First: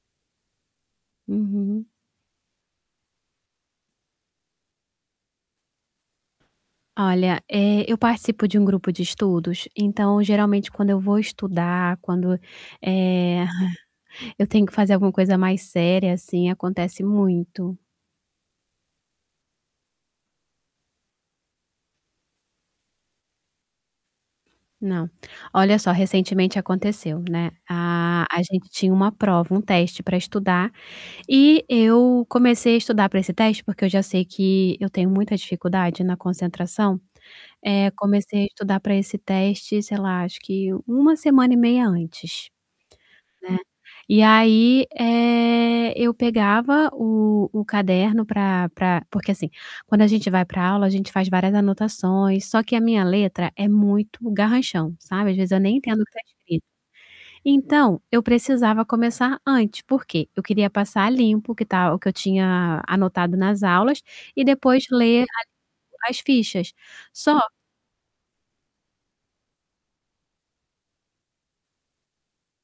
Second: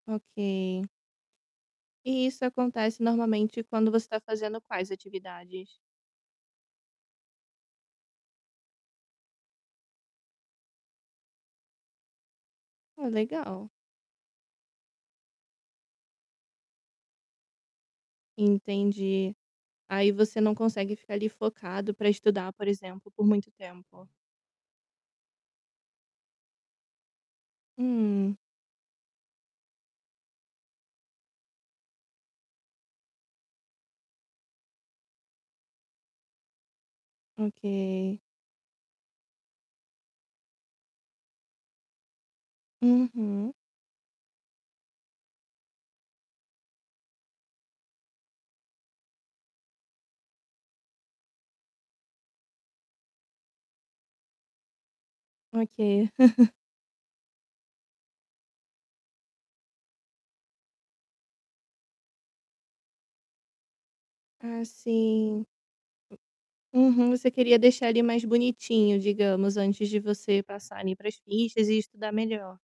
Ok. Uhum. E isso acontece normalmente quando você está fazendo quais atividades? Olha, eh, eu participo de um grupo de estudos, então geralmente quando eu vou estudar, quando, Ah, eh, legal. eu tenho que fazer alguma coisa mais séria, assim, acontece muito. Entendi. Aí você não consegue ficar ali, focado pra estudar, por exemplo, por muito tempo. Não. Olha só, recentemente aconteceu, né, a Hum. a gente tinha uma prova um teste para estudar, e eu comecei a estudar para esse teste, porque eu já sei que eu tenho muita dificuldade na concentração, eh, Ok. comecei a estudar para esse teste, sei lá, acho que 1 semana e meia antes, né, Uhum. e aí, eh, eu pegava o o caderno pra pra porque, assim, quando a gente vai pra aula, a gente faz várias anotações, só que a minha letra é muito garranchão, sabe, às vezes eu nem entendo o Ok. que está escrito. Então, eu precisava começar antes. Por quê? Eu queria passar a limpo o que tá o que eu tinha anotado nas aulas e Ah, depois ler a sim. as fichas. Uhum, você Só queria deixar ele mais bonitinho, digamos, antes de você passar ali, para as pistas e estudar melhor.